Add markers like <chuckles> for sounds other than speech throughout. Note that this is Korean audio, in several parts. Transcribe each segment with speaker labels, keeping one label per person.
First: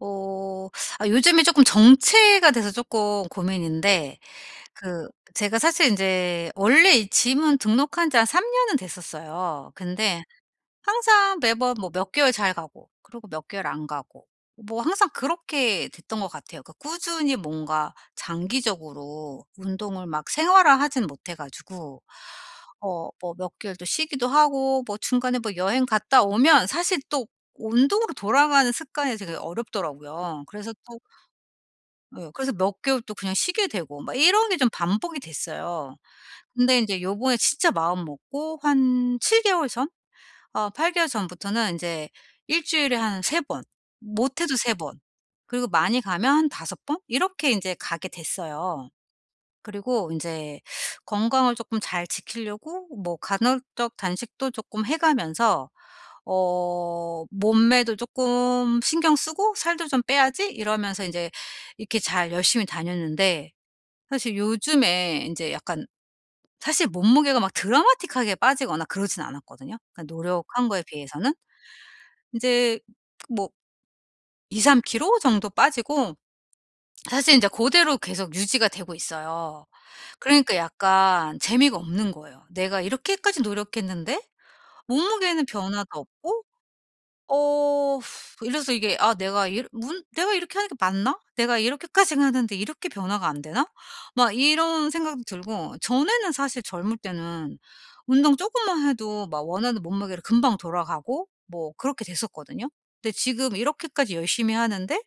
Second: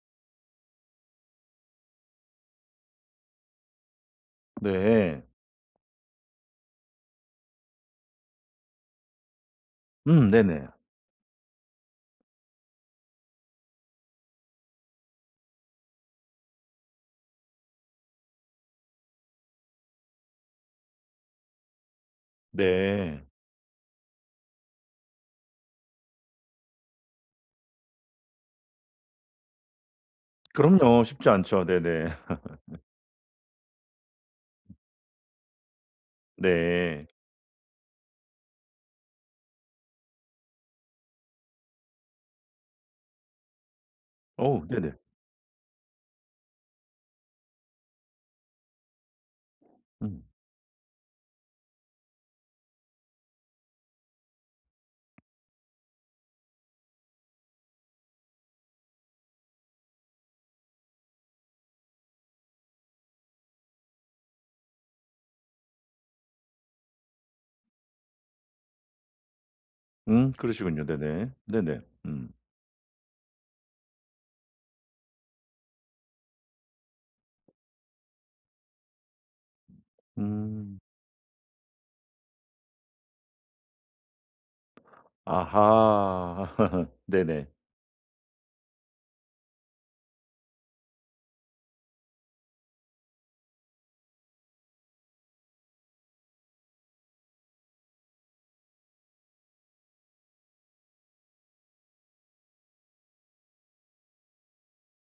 Speaker 1: 어 아 요즘에 쪼끔 정체가 돼서 쪼끔 고민인데 그
Speaker 2: 네.
Speaker 1: 제가 사실 인제 원래 이 짐은 등록한 지 한 3 년은 됐었어요. 근데
Speaker 2: 음 네네.
Speaker 1: 항상 매번 뭐 몇 개월 잘 가고 그리고 몇 개월 안 가고. 뭐 항상 그렇게 됐던 것 같아요. 그 꾸준히 뭔가 장기적으로 운동을 막 생활화하진 못해 가지고. 어
Speaker 2: 네.
Speaker 1: 뭐 몇 개월 또 쉬기도 하고 뭐 중간에 뭐 여행 갔다 오면 사실 또 운동으로 돌아가는 습관이 되게 어렵더라고요. 그래서 또
Speaker 2: 그럼요. 쉽지 않죠. 네네.
Speaker 1: 예. 그래서 몇
Speaker 2: <laughs>
Speaker 1: 개월 또 그냥 쉬게 되고 막 이런 게 좀 반복이 됐어요. 근데 인제
Speaker 2: 네.
Speaker 1: 요번에 진짜 마음먹고 한 7 개월 전? 아 8 개월 전부터는 인제 일주일에 한 3 번. 못해도
Speaker 2: 어우
Speaker 1: 3
Speaker 2: 네네.
Speaker 1: 번. 그리고 많이 가면 한 5 번. 이렇게 인제 가게 됐어요. 그리고
Speaker 2: 음.
Speaker 1: 인제 건강을 쪼끔 잘 지키려고 뭐 간헐적 단식도 쪼끔 해 가면서 '어 몸매도 쪼끔 신경 쓰고 살도 좀 빼야지.' 이러면서 인제 이렇게 잘 열심히 다녔는데 사실 요즘에 인제 약간 사실 몸무게가 막 드라마틱하게 빠지거나 그러진 않았거든요,
Speaker 2: 음,
Speaker 1: 노력한 거에
Speaker 2: 그러시군요. 네네.
Speaker 1: 비해서는.
Speaker 2: 네네. 음.
Speaker 1: 인제 그 뭐 2-3kg 정도 빠지고 사실 인자 고대로 계속 유지가 되고 있어요. 그러니까
Speaker 2: 음.
Speaker 1: 약간 재미가 없는 거예요. 내가 이렇게까지 노력했는데 몸무게는 변화가 없고
Speaker 2: 아하. <laughs> 네네.
Speaker 1: 어 <sighs> 이래서 이게 아 내가 이러 문 '내가 이렇게 하는 게 맞나? 내가 이렇게까지 하는데 이렇게 변화가 안 되나?' 막 이런 생각도 들고. 전에는 사실 젊을 때는 운동 쪼금만 해도 막 원하는 몸무게로 금방 돌아가고 뭐 그렇게 됐었거든요. 근데 지금 이렇게까지 열심히 하는데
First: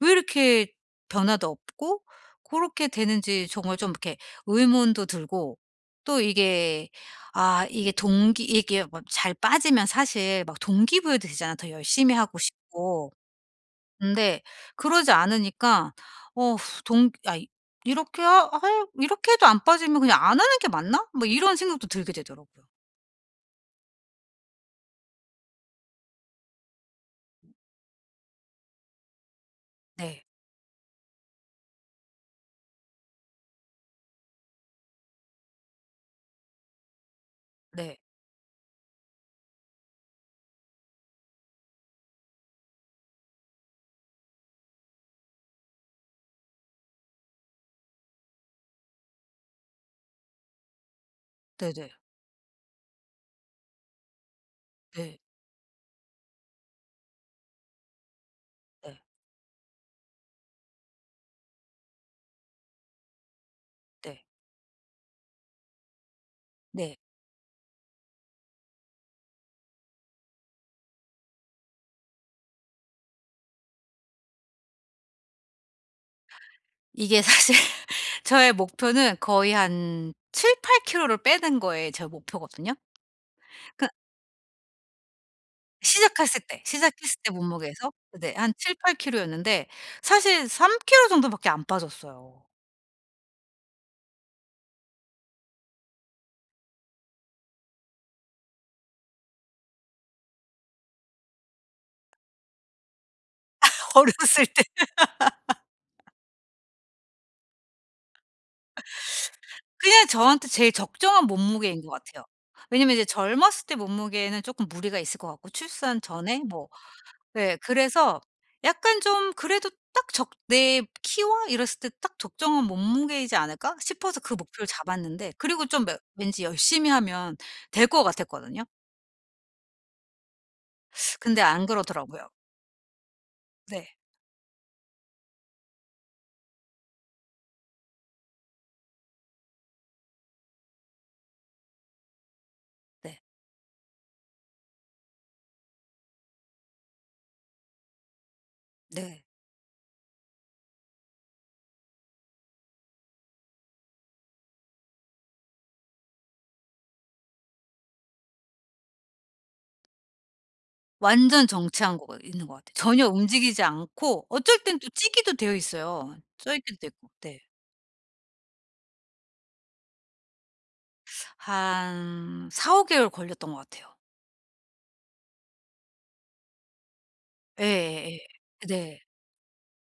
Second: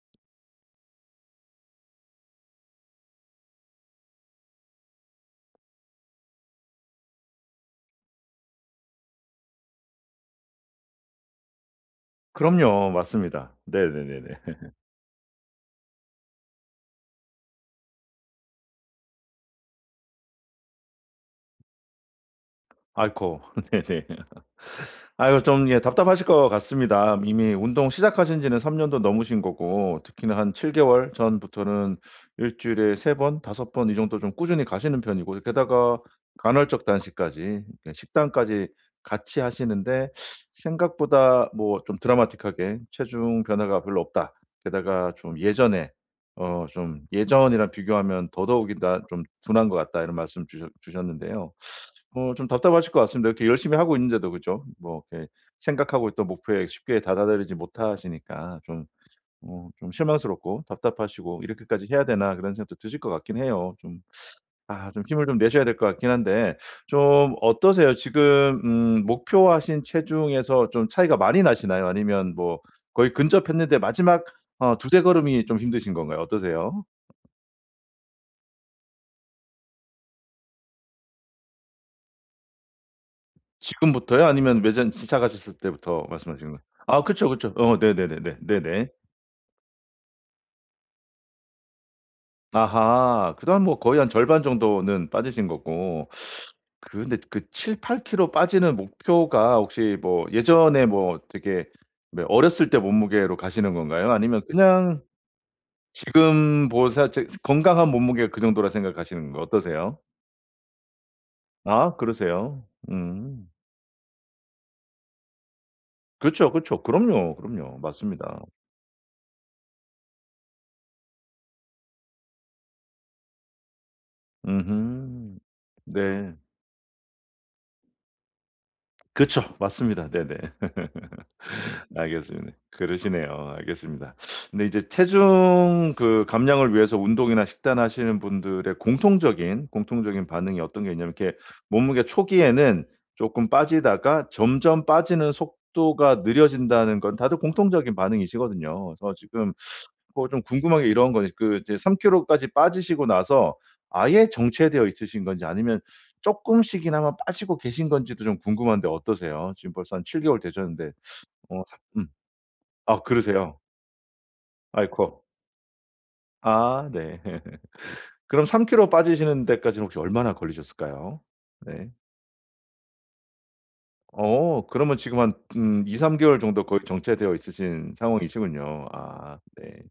Speaker 1: 왜 이렇게 변화도 없고 고렇게 되는지 정말 좀 이렇게 의문도 들고. 또 이게 아 이게 동기 이게 뭐 잘 빠지면 사실 막 동기 부여도 되잖아 더 열심히 하고
Speaker 2: 그럼요.
Speaker 1: 싶고.
Speaker 2: 맞습니다. 네네네네.
Speaker 1: 근데
Speaker 2: <laughs>
Speaker 1: 그러지 않으니까 어 <sighs> 동 야 이 이렇게 하 할 '이렇게 해도 안 빠지면 그냥 안 하는 게 맞나?' 뭐 이런 생각도 들게 되더라고요.
Speaker 2: 아이코. <laughs> 네네. <laughs> 아유 좀 예 답답하실 것 같습니다. 이미 운동 시작하신 지는 3 년도 넘으신 거고.
Speaker 1: 네.
Speaker 2: 특히나 한 7 개월 전부터는 일주일에 3 번, 5 번 이 정도 좀 꾸준히 가시는 편이고 이 게다가 간헐적 단식까지 예.
Speaker 1: 네.
Speaker 2: 식단까지 같이 하시는데 "생각보다 뭐 좀 드라마틱하게 체중 변화가 별로 없다. 게다가 좀 예전에. 어 좀 예전이랑 비교하면 더더욱이나 좀 둔한 것 같다." 이런 말씀 주셨 주셨는데요.
Speaker 1: 네네.
Speaker 2: 어 좀 답답하실 것 같습니다. 이렇게 열심히 하고 있는데도 그죠? 뭐
Speaker 1: 네.
Speaker 2: 이렇게 생각하고 있던 목표에 쉽게 도달하지 못하시니까 좀
Speaker 1: 네.
Speaker 2: 어 좀 실망스럽고, 답답하시고 '이렇게까지 해야 되나?' 그런 생각도 드실 것 같긴 해요. 좀
Speaker 1: 네.
Speaker 2: 아 좀 힘을 좀 내셔야 될 것 같긴 한데
Speaker 1: 네.
Speaker 2: 좀 어떠세요? 지금 음 목표하신 체중에서 좀 차이가 많이 나시나요? 아니면 뭐 거의 근접했는데 마지막 어 2-3 걸음이 좀 힘드신 건가요? 어떠세요?
Speaker 1: 이게 사실 저의 목표는 거의 한 7-8 키로를 빼는 거에 제 목표거든요. 그
Speaker 2: 지금부터요? 아니면 매전 친착하셨을 때부터
Speaker 1: 시작했을
Speaker 2: 말씀하시는
Speaker 1: 때.
Speaker 2: 거예요? 아
Speaker 1: 시작했을
Speaker 2: 그쵸,
Speaker 1: 때
Speaker 2: 그쵸. 어
Speaker 1: 몸무게에서 네
Speaker 2: 네네네네.
Speaker 1: 한
Speaker 2: 네네.
Speaker 1: 7-8kg였는데 사실 3kg 정도밖에 안 빠졌어요.
Speaker 2: 아하. 그다음 뭐 거의 한 절반 정도는 빠지신 거고. 그런데 그 7-8kg 빠지는 목표가 혹시 뭐 예전에 뭐 되게 뭐 어렸을 때 몸무게로 가시는
Speaker 1: <laughs>
Speaker 2: 건가요? 아니면
Speaker 1: 어렸을 때
Speaker 2: 그냥
Speaker 1: <laughs>
Speaker 2: 지금 뭐 생각할 적에 건강한 몸무게가 그 정도라고 생각하시는 거 어떠세요?
Speaker 1: 그냥 저한테 제일 적정한 몸무게인 것
Speaker 2: 아
Speaker 1: 같아요.
Speaker 2: 그러세요?
Speaker 1: 왜냐면 이제
Speaker 2: 음.
Speaker 1: 젊었을 때 몸무게는 쪼끔 무리가 있을 것 같고. 출산 전에
Speaker 2: 그렇죠,
Speaker 1: 뭐.
Speaker 2: 그렇죠. 그럼요,
Speaker 1: 네.
Speaker 2: 그럼요.
Speaker 1: 그래서
Speaker 2: 맞습니다.
Speaker 1: 약간 좀 그래도 딱 적 내 키와 이랬을 때 딱 적정한 몸무게이지 않을까 싶어서 그 목표를 잡았는데.
Speaker 2: 음흠.
Speaker 1: 그리고 좀 뭐
Speaker 2: 네.
Speaker 1: 왠지 열심히 하면 될 것 같았거든요.
Speaker 2: 그쵸. 맞습니다. 네네.
Speaker 1: 근데 안
Speaker 2: <chuckles>
Speaker 1: 그러더라고요.
Speaker 2: 알겠습니다. 그러시네요.
Speaker 1: 네.
Speaker 2: 알겠습니다. 근데 이제 체중 그 감량을 위해서 운동이나 식단하시는 분들의 공통적인, 공통적인 반응이 어떤 게 있냐면 이렇게 몸무게 초기에는
Speaker 1: 네.
Speaker 2: 쪼금 빠지다가 점점 빠지는 속도가 느려진다는 건 다들 공통적인 반응이시거든요. 그래서
Speaker 1: 네.
Speaker 2: 지금 뭐 좀 궁금한 게 이런 거 이 그 이제 3 킬로까지 빠지시고 나서 아예 정체되어 있으신 건지 아니면 조금씩이나마 빠지고 계신 건지도 좀 궁금한데 어떠세요? 지금 벌써 한 7 개월 되셨는데
Speaker 1: 완전
Speaker 2: 어
Speaker 1: 정체한
Speaker 2: 음.
Speaker 1: 거가 있는 것 같아.
Speaker 2: 아
Speaker 1: 전혀
Speaker 2: 그러세요?
Speaker 1: 움직이지 않고 어쩔 땐 또
Speaker 2: 아이코.
Speaker 1: 찌기도 되어 있어요. 쪄 있기도
Speaker 2: 아
Speaker 1: 됐고
Speaker 2: 네.
Speaker 1: 네.
Speaker 2: <laughs> 그럼 3 킬로 빠지시는 데까지는 혹시 얼마나 걸리셨을까요? 네.
Speaker 1: 한 4~5 개월 걸렸던 것 같아요.
Speaker 2: 어 그러면 지금 한 음 2-3 개월 정도 거의 정체되어 있으신
Speaker 1: 예예예.
Speaker 2: 상황이시군요.
Speaker 1: 네.
Speaker 2: 아 네.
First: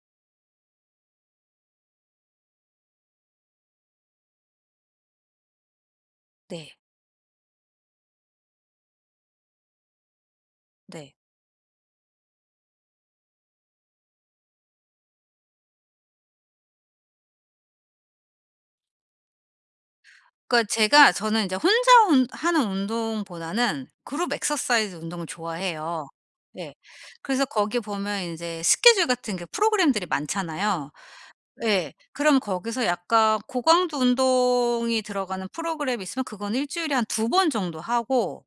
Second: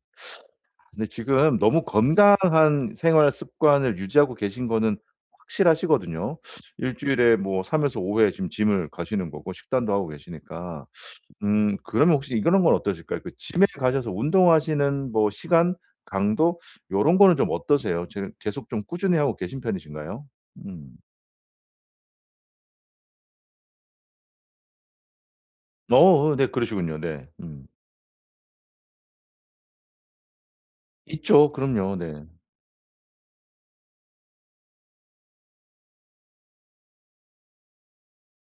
Speaker 2: 근데 지금 너무 건강한 생활 습관을 유지하고 계신 거는 확실하시거든요.
Speaker 1: 네.
Speaker 2: 1 주일에 뭐 3에서 5 회 지금 짐을 가시는 거고 식단도 하고 계시니까.
Speaker 1: 네.
Speaker 2: 음 그러면 혹시 이런 건 어떠실까요? 그 짐에 가셔서 운동하시는 뭐 시간 강도 이런 거는 좀 어떠세요? 지금 계속 좀 꾸준히 하고 계신 편이신가요?
Speaker 1: 그러니까
Speaker 2: 음.
Speaker 1: 제가 저는 인제 혼자 운 하는 운동보다는 그룹 exercise 운동을 좋아해요.
Speaker 2: 어어 네
Speaker 1: 예
Speaker 2: 그러시군요. 네
Speaker 1: 그래서
Speaker 2: 음.
Speaker 1: 거기에 보면 인제 스케줄 같은 게 프로그램들이 많잖아요.
Speaker 2: 있죠.
Speaker 1: 예.
Speaker 2: 그럼요. 네.
Speaker 1: 그럼 거기서 약간 고강도 운동이 들어가는 프로그램 있으면 그건 1 주일에 한 2 번 정도 하고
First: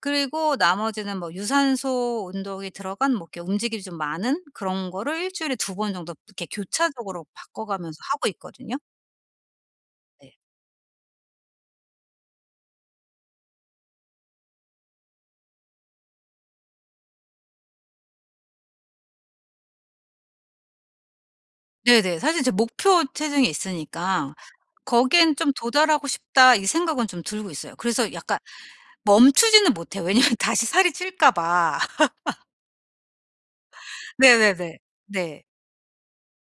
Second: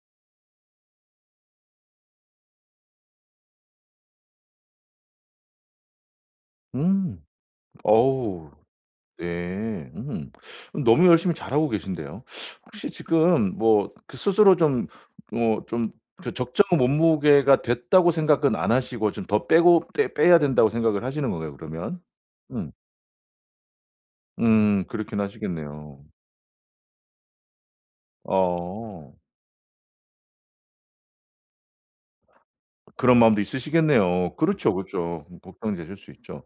Speaker 1: 그리고 나머지는 뭐 유산소 운동이 들어간 뭐 이렇게 움직임이 좀 많은 그런 거를 1 주일에 2 번 정도 이렇게
Speaker 2: 음
Speaker 1: 교차적으로 바꿔 가면서 하고
Speaker 2: 어우.
Speaker 1: 있거든요.
Speaker 2: 네 음.
Speaker 1: 네.
Speaker 2: 너무 열심히 잘하고 계신데요. 혹시 지금 뭐 그 스스로 좀 뭐 좀 그 적정 몸무게가 됐다고 생각은 안 하시고 좀 더 빼고 빼 빼야 된다고 생각을 하시는 건가요 그러면?
Speaker 1: 네네. 사실 제
Speaker 2: 음.
Speaker 1: 목표 체중이 있으니까
Speaker 2: 음 그렇긴
Speaker 1: '거기에는 좀
Speaker 2: 하시겠네요.
Speaker 1: 도달하고 싶다.' 이 생각은 좀 들고 있어요. 그래서 약간
Speaker 2: 어.
Speaker 1: 멈추지는 못 해요. 왜냐면 다시 살이 찔까 봐. <laughs>
Speaker 2: 그런 마음도 있으시겠네요. 그렇죠,
Speaker 1: 네네네.
Speaker 2: 그렇죠. 음
Speaker 1: 네.
Speaker 2: 걱정되실 수 있죠.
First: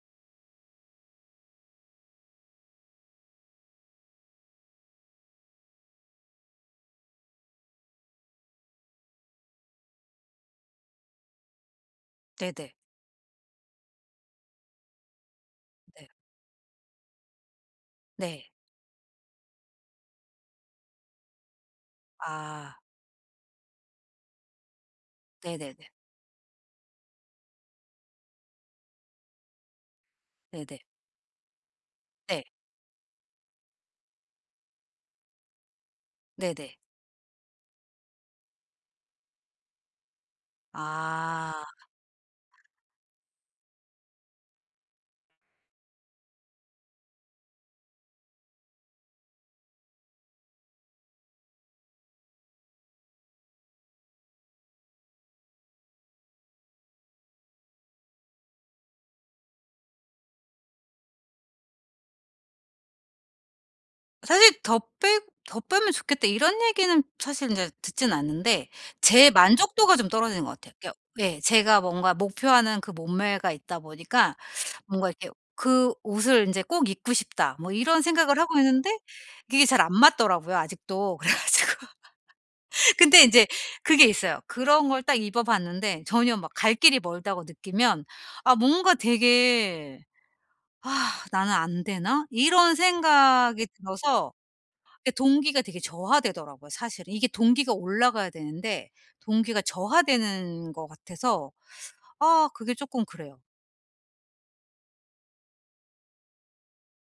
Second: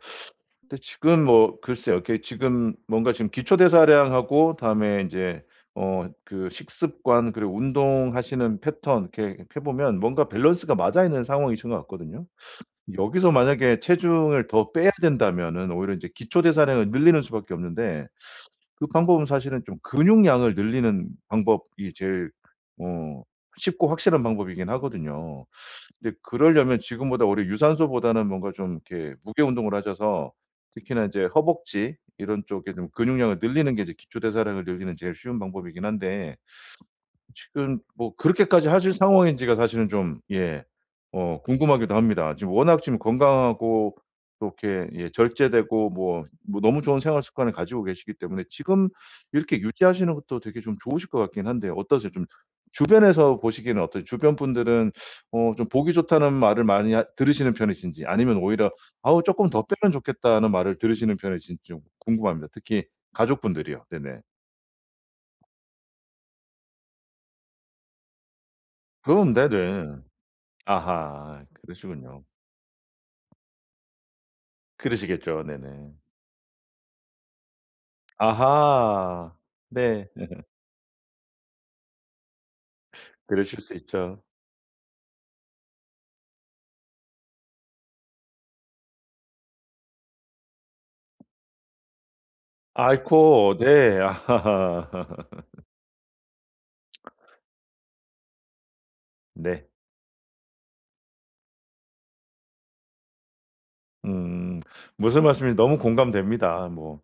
Speaker 2: 근데 지금 뭐 글쎄요 이렇게 지금 뭔가 지금 기초대사량하고 다음에 인제 어 그 식습관 그리고 운동하시는 패턴 이렇게 해 보면 뭔가 밸런스가 맞아 있는 상황이신 것 같거든요.
Speaker 1: 네네.
Speaker 2: 여기서 만약에 체중을 더 빼야 된다면은 오히려 인제
Speaker 1: 네.
Speaker 2: 기초대사량을 늘리는 수밖에 없는데
Speaker 1: 네.
Speaker 2: 그 방법은 사실은 좀 근육량을 늘리는 방법이 제일
Speaker 1: 아.
Speaker 2: 어 쉽고 확실한 방법이긴 하거든요.
Speaker 1: 네네네.
Speaker 2: 근데 그러려면 지금보다 오히려 유산소보다는 뭔가 좀 이렇게 무게 운동을 하셔서
Speaker 1: 네네.
Speaker 2: 특히나 이제 허벅지 이런
Speaker 1: 네.
Speaker 2: 쪽에 좀 근육량을 늘리는 게 이제 기초대사량을 늘리는 제일 쉬운 방법이긴 한데
Speaker 1: 네네.
Speaker 2: 지금 뭐 그렇게까지 하실 상황인지가 사실은 좀 예 어
Speaker 1: 아.
Speaker 2: 궁금하기도 합니다. 지금 워낙 지금 건강하고 또 이렇게 예 절제되고 뭐 뭐 너무 좋은 생활 습관을 가지고 계시기 때문에 지금 이렇게 유지하시는 것도 되게 좀 좋으실 것 같긴 한데 어떠세요? 좀 주변에서 보시기에는 어떠세요? 주변 분들은 어 좀 보기 좋다는 말을 많이 하 들으시는 편이신지 아니면 오히려 어우 쪼끔 더 빼면 좋겠다는 말을 들으시는 편이신지 좀 궁금합니다. 특히 가족분들이요. 네네.
Speaker 1: 사실 더 빼 "더 빼면 좋겠다." 이런 얘기는 사실 인제 듣진 않는데 제
Speaker 2: 그럼
Speaker 1: 만족도가
Speaker 2: 네네.
Speaker 1: 좀 떨어지는 것 같아요. 게오 예
Speaker 2: 아하.
Speaker 1: 제가 뭔가
Speaker 2: 그러시군요.
Speaker 1: 목표하는 그 몸매가 있다 보니까 뭔가 이렇게
Speaker 2: 그러시겠죠.
Speaker 1: '그
Speaker 2: 네네.
Speaker 1: 옷을 인제 꼭 입고 싶다.' 뭐 이런 생각을 하고 있는데
Speaker 2: 아하.
Speaker 1: 이게 잘 안
Speaker 2: 네. <laughs>
Speaker 1: 맞더라고요 아직도. 그래 가지고 <laughs> 근데 인제
Speaker 2: 그러실 수
Speaker 1: 그게
Speaker 2: 있죠.
Speaker 1: 있어요. 그런 걸 딱 입어봤는데 전혀 막 갈 길이 멀다고 느끼면 아 뭔가 되게 <sighs> '나는 안 되나?' 이런
Speaker 2: 아이코.
Speaker 1: 생각이
Speaker 2: 네.
Speaker 1: 들어서 이게 동기가
Speaker 2: <laughs>
Speaker 1: 되게 저하되더라고요 사실. 이게 동기가 올라가야 되는데 동기가
Speaker 2: 네.
Speaker 1: 저하되는 것 같아서 아 그게 쪼끔 그래요.
Speaker 2: 음. 무슨 말씀인지 너무 공감됩니다 뭐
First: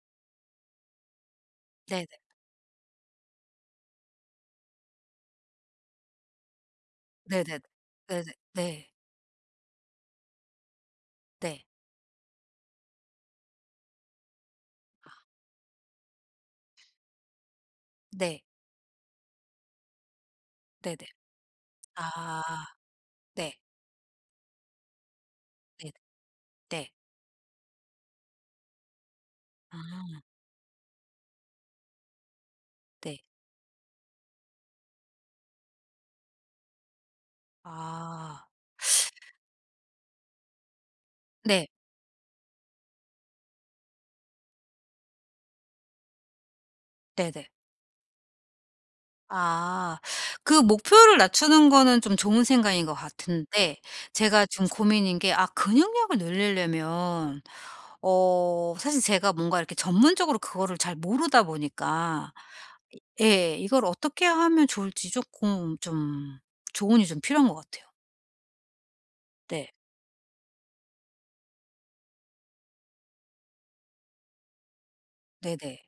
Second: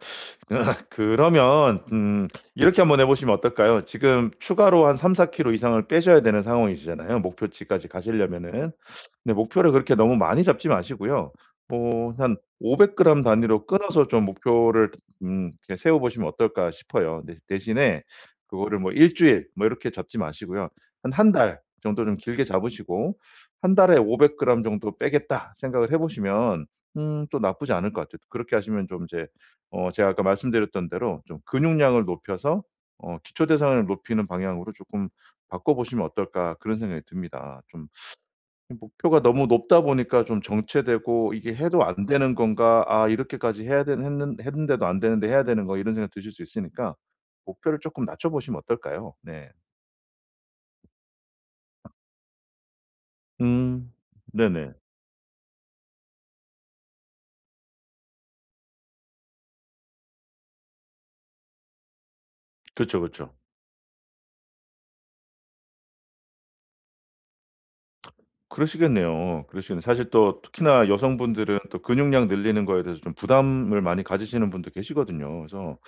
Speaker 2: <laughs> 그러면
Speaker 1: 네 네.
Speaker 2: 음 이렇게 한번 해 보시면 어떨까요. 지금 추가로 한 3-4kg이상을 빼셔야 되는 상황이시잖아요
Speaker 1: 네네
Speaker 2: 목표치까지
Speaker 1: 네네
Speaker 2: 가실려면은.
Speaker 1: 네.
Speaker 2: 근데 목표를 그렇게 너무 많이 잡지 마시고요
Speaker 1: 네.
Speaker 2: 뭐 한 500g 단위로 끊어서 좀 목표를
Speaker 1: 아.
Speaker 2: 음 이렇게 세워보시면 어떨까 싶어요. 네 대신에
Speaker 1: 네.
Speaker 2: 그거를 뭐 1 주일 뭐 이렇게 잡지 마시고요.
Speaker 1: 네네.
Speaker 2: 한 1 달 정도 좀
Speaker 1: 아
Speaker 2: 길게 잡으시고
Speaker 1: 네.
Speaker 2: '1 달에 500g 정도 빼겠다.' 생각을
Speaker 1: 네
Speaker 2: 해보시면
Speaker 1: 네.
Speaker 2: 음 또 나쁘지 않을 것 같아요. 그렇게 하시면 좀 이제 어 제가
Speaker 1: 아.
Speaker 2: 아까 말씀드렸던 대로 '좀 근육량을 높여서 어
Speaker 1: 네.
Speaker 2: 기초 대사량을 높이는 방향으로 쪼끔 바꿔보시면 어떨까.' 그런 생각이 듭니다. 좀
Speaker 1: 아.
Speaker 2: 이 목표가
Speaker 1: <sucks teeth>
Speaker 2: 너무 높다 보니까 좀 정체되고 '이게
Speaker 1: 네.
Speaker 2: 해도 안 되는 건가. 아 이렇게까지 해야 되는 했는 했는데도 안되는데 해야 되는 거' 이런 생각이 드실 수 있으니까
Speaker 1: 네네.
Speaker 2: 목표를 쪼끔 낮춰보시면 어떨까요. 네.
Speaker 1: 아. 그 목표를 낮추는 거는 좀 좋은 생각인 거 같은데
Speaker 2: 음
Speaker 1: 제가 좀
Speaker 2: 네네.
Speaker 1: 고민인 게 아 근육량을 늘릴려면 어 사실 제가 뭔가 이렇게 전문적으로 그거를 잘 모르다 보니까
Speaker 2: 그쵸, 그쵸.
Speaker 1: 예 이걸 어떻게 하면 좋을지 쪼끔 좀 조언이 좀 필요한 거 같아요.
Speaker 2: 그러시겠네요.
Speaker 1: 네.
Speaker 2: 그러시겠네. 사실 또 특히나 여성분들은 또 근육량 늘리는 거에 대해서 좀 부담을 많이 가지시는 분도 계시거든요. 그래서
Speaker 1: 네네.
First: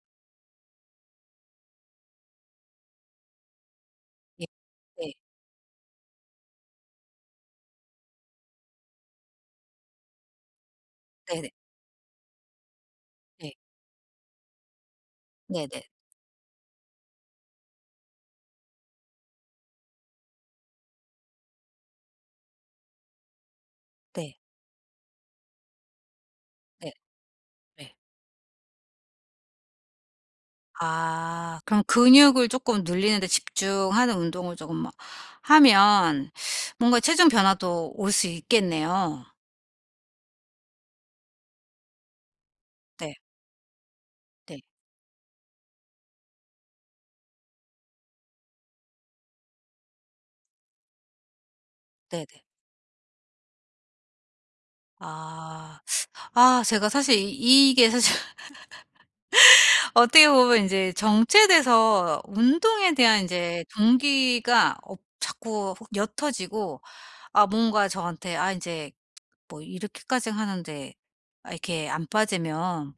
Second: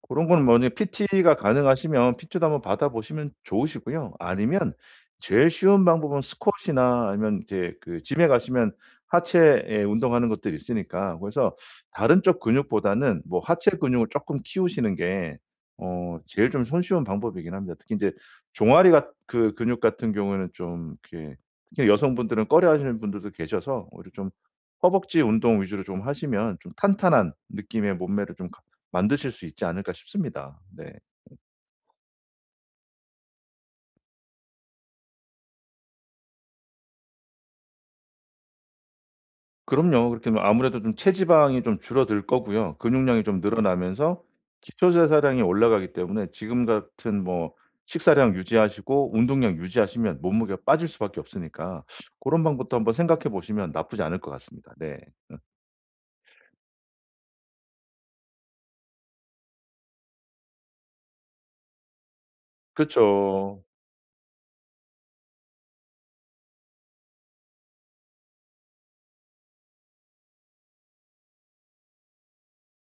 Speaker 2: 고런 거는 만약에 PT가 가능하시면 PT도 한번 받아보시면 좋으시고요
Speaker 1: 예
Speaker 2: 아니면
Speaker 1: 네.
Speaker 2: 제일 쉬운 방법은 스쿼시이나 아니면 이제 그 Gym에 가시면 하체에 운동하는 것들이 있으니까
Speaker 1: 네네.
Speaker 2: 그래서 다른 쪽 근육보다는 뭐
Speaker 1: 네.
Speaker 2: 하체 근육을 쪼끔 키우시는 게
Speaker 1: 네네.
Speaker 2: 어 제일 좀 손쉬운 방법이긴 합니다. 특히 인제 종아리 같 그 근육 같은 경우에는 좀 이렇게 그냥 여성분들은 꺼려하시는 분들도 계셔서 오히려 좀
Speaker 1: 네.
Speaker 2: 허벅지 운동 위주로 좀 하시면 좀
Speaker 1: 네
Speaker 2: 탄탄한
Speaker 1: 예.
Speaker 2: 느낌의 몸매를 좀 가 만드실 수 있지 않을까 싶습니다. 네.
Speaker 1: 아 그럼 근육을 쪼끔 늘리는 데 집중하는 운동을 쪼금 뭐 하면 뭔가 체중 변화도 올 수 있겠네요.
Speaker 2: 그럼요. 그렇게 뭐 아무래도 좀 체지방이 좀 줄어들 거고요
Speaker 1: 네.
Speaker 2: 근육량이 좀 늘어나면서
Speaker 1: 네.
Speaker 2: 기초대사량이 올라가기 때문에 지금 같은 뭐 식사량 유지하시고 운동량 유지하시면 몸무게가 빠질 수밖에 없으니까
Speaker 1: 네 네.
Speaker 2: 고런 방법도 한번 생각해 보시면 나쁘지 않을 것 같습니다. 네. <laughs>
Speaker 1: 아. 아 제가 사실 이 이게 사실 <laughs> 어떻게 보면 인제 정체돼서 운동에 대한
Speaker 2: 그쵸.
Speaker 1: 인제 동기가 없 자꾸 옅어지고 아 뭔가 저한테 아 인제 뭐 이렇게까지 하는데 아 이렇게 안 빠지면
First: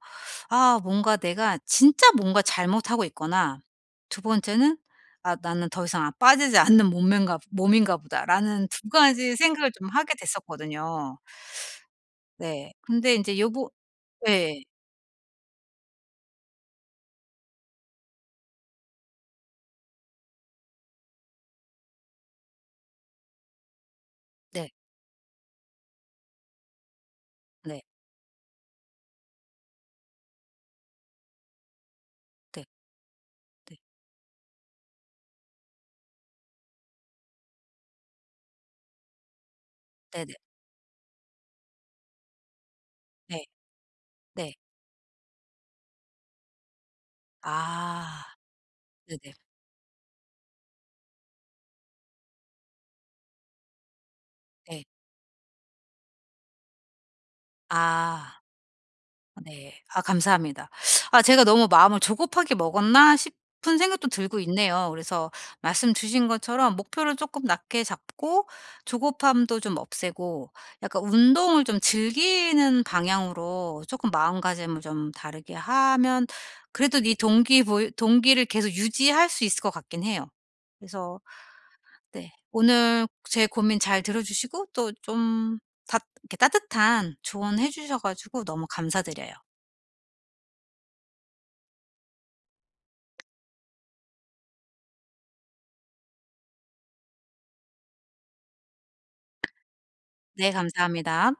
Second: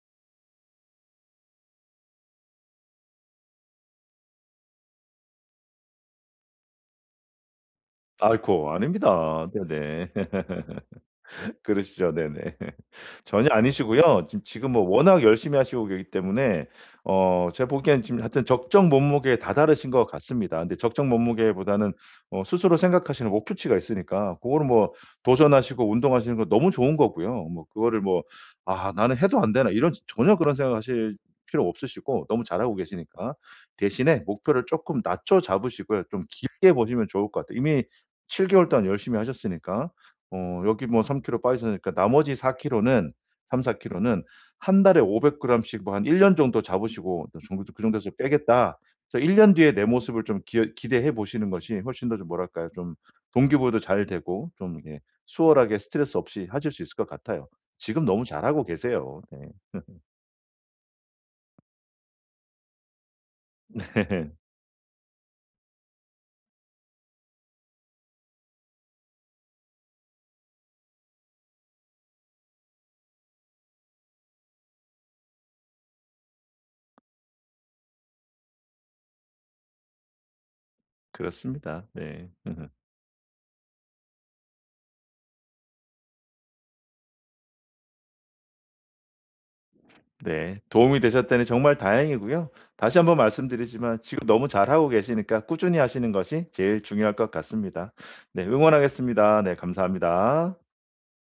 Speaker 1: 아 뭔가 내가 진짜 뭔가 잘못하고 있거나 2 번째는 '아 나는 더 이상 안 빠지지 않는 몸매인가 몸인가 보다.'라는
Speaker 2: 아이코
Speaker 1: 2 가지
Speaker 2: 아닙니다.
Speaker 1: 생각을 좀
Speaker 2: 네네.
Speaker 1: 하게 됐었거든요.
Speaker 2: <laughs> 그러시죠, 네네.
Speaker 1: 네.
Speaker 2: <laughs>
Speaker 1: 근데 인제
Speaker 2: 전혀
Speaker 1: 여부
Speaker 2: 아니시고요. 짐
Speaker 1: 예.
Speaker 2: 지금 뭐 워낙 열심히 하시고 계시기 때문에 어 제가 보기에는 지금 하여튼 적정 몸무게에 다다르신 것 같습니다. 근데 적정 몸무게보다는 어 스스로 생각하시는 목표치가 있으니까 고거는
Speaker 1: 네.
Speaker 2: 뭐 도전하시고 운동하시는 거 너무 좋은 거고요 뭐
Speaker 1: 네.
Speaker 2: 그거를 뭐 '아 나는 해도 안 되나?' 이런 전혀 그런 생각 하실 필요 없으시고 너무
Speaker 1: 네.
Speaker 2: 잘하고 계시니까
Speaker 1: 네.
Speaker 2: 대신에 목표를 쪼끔 낮춰 잡으시고요. 좀 길게 보시면 좋을 것 같아요. 이미 7 개월 동안 열심히 하셨으니까
Speaker 1: 네네.
Speaker 2: 어 여기 뭐 3 키로 빠지셨으니까, 나머지 4 키로는
Speaker 1: 네.
Speaker 2: 3-4 키로는
Speaker 1: 네.
Speaker 2: 한 달에 500 그램 씩 뭐 한 1 년 정도 잡으시고. '그 정도에서
Speaker 1: 아.
Speaker 2: 빼겠다.'
Speaker 1: 네
Speaker 2: 그래서
Speaker 1: 네.
Speaker 2: 1 년 뒤의 내 모습을 좀 기여 기대해 보시는 것이 훨씬 더 좀 뭐랄까요 좀 동기부여도 잘 되고 좀
Speaker 1: 네.
Speaker 2: 이게 수월하게 스트레스 없이 하실 수 있을 것 같아요. 지금 너무
Speaker 1: 아.
Speaker 2: 잘하고 계세요. 네.
Speaker 1: 네. 아
Speaker 2: <laughs>
Speaker 1: 감사합니다. 아 제가 '너무 마음을 조급하게 먹었나?' 싶은
Speaker 2: 네.
Speaker 1: 생각도
Speaker 2: <laughs>
Speaker 1: 들고 있네요. 그래서 말씀 주신 것처럼 목표를 쪼끔 낮게 잡고 조급함도 좀 없애고 약간 운동을 좀 즐기는 방향으로 쪼끔 마음가짐을 좀 다르게 하면 그래도 이 동기 보이 동기를 계속 유지할 수 있을 것 같긴 해요. 그래서
Speaker 2: 그렇습니다. 네.
Speaker 1: 네.
Speaker 2: <laughs>
Speaker 1: 오늘 제 고민 잘 들어주시고 또 좀 닷 이렇게 따뜻한 조언 해주셔 가지고 너무 감사드려요.
Speaker 2: 네 도움이 되셨다니 정말 다행이고요. 다시 한번 말씀드리지만 지금 너무 잘하고 계시니까 꾸준히 하시는 것이 제일 중요할 것 같습니다. 네 응원하겠습니다. 네
Speaker 1: 네
Speaker 2: 감사합니다.
Speaker 1: 감사합니다.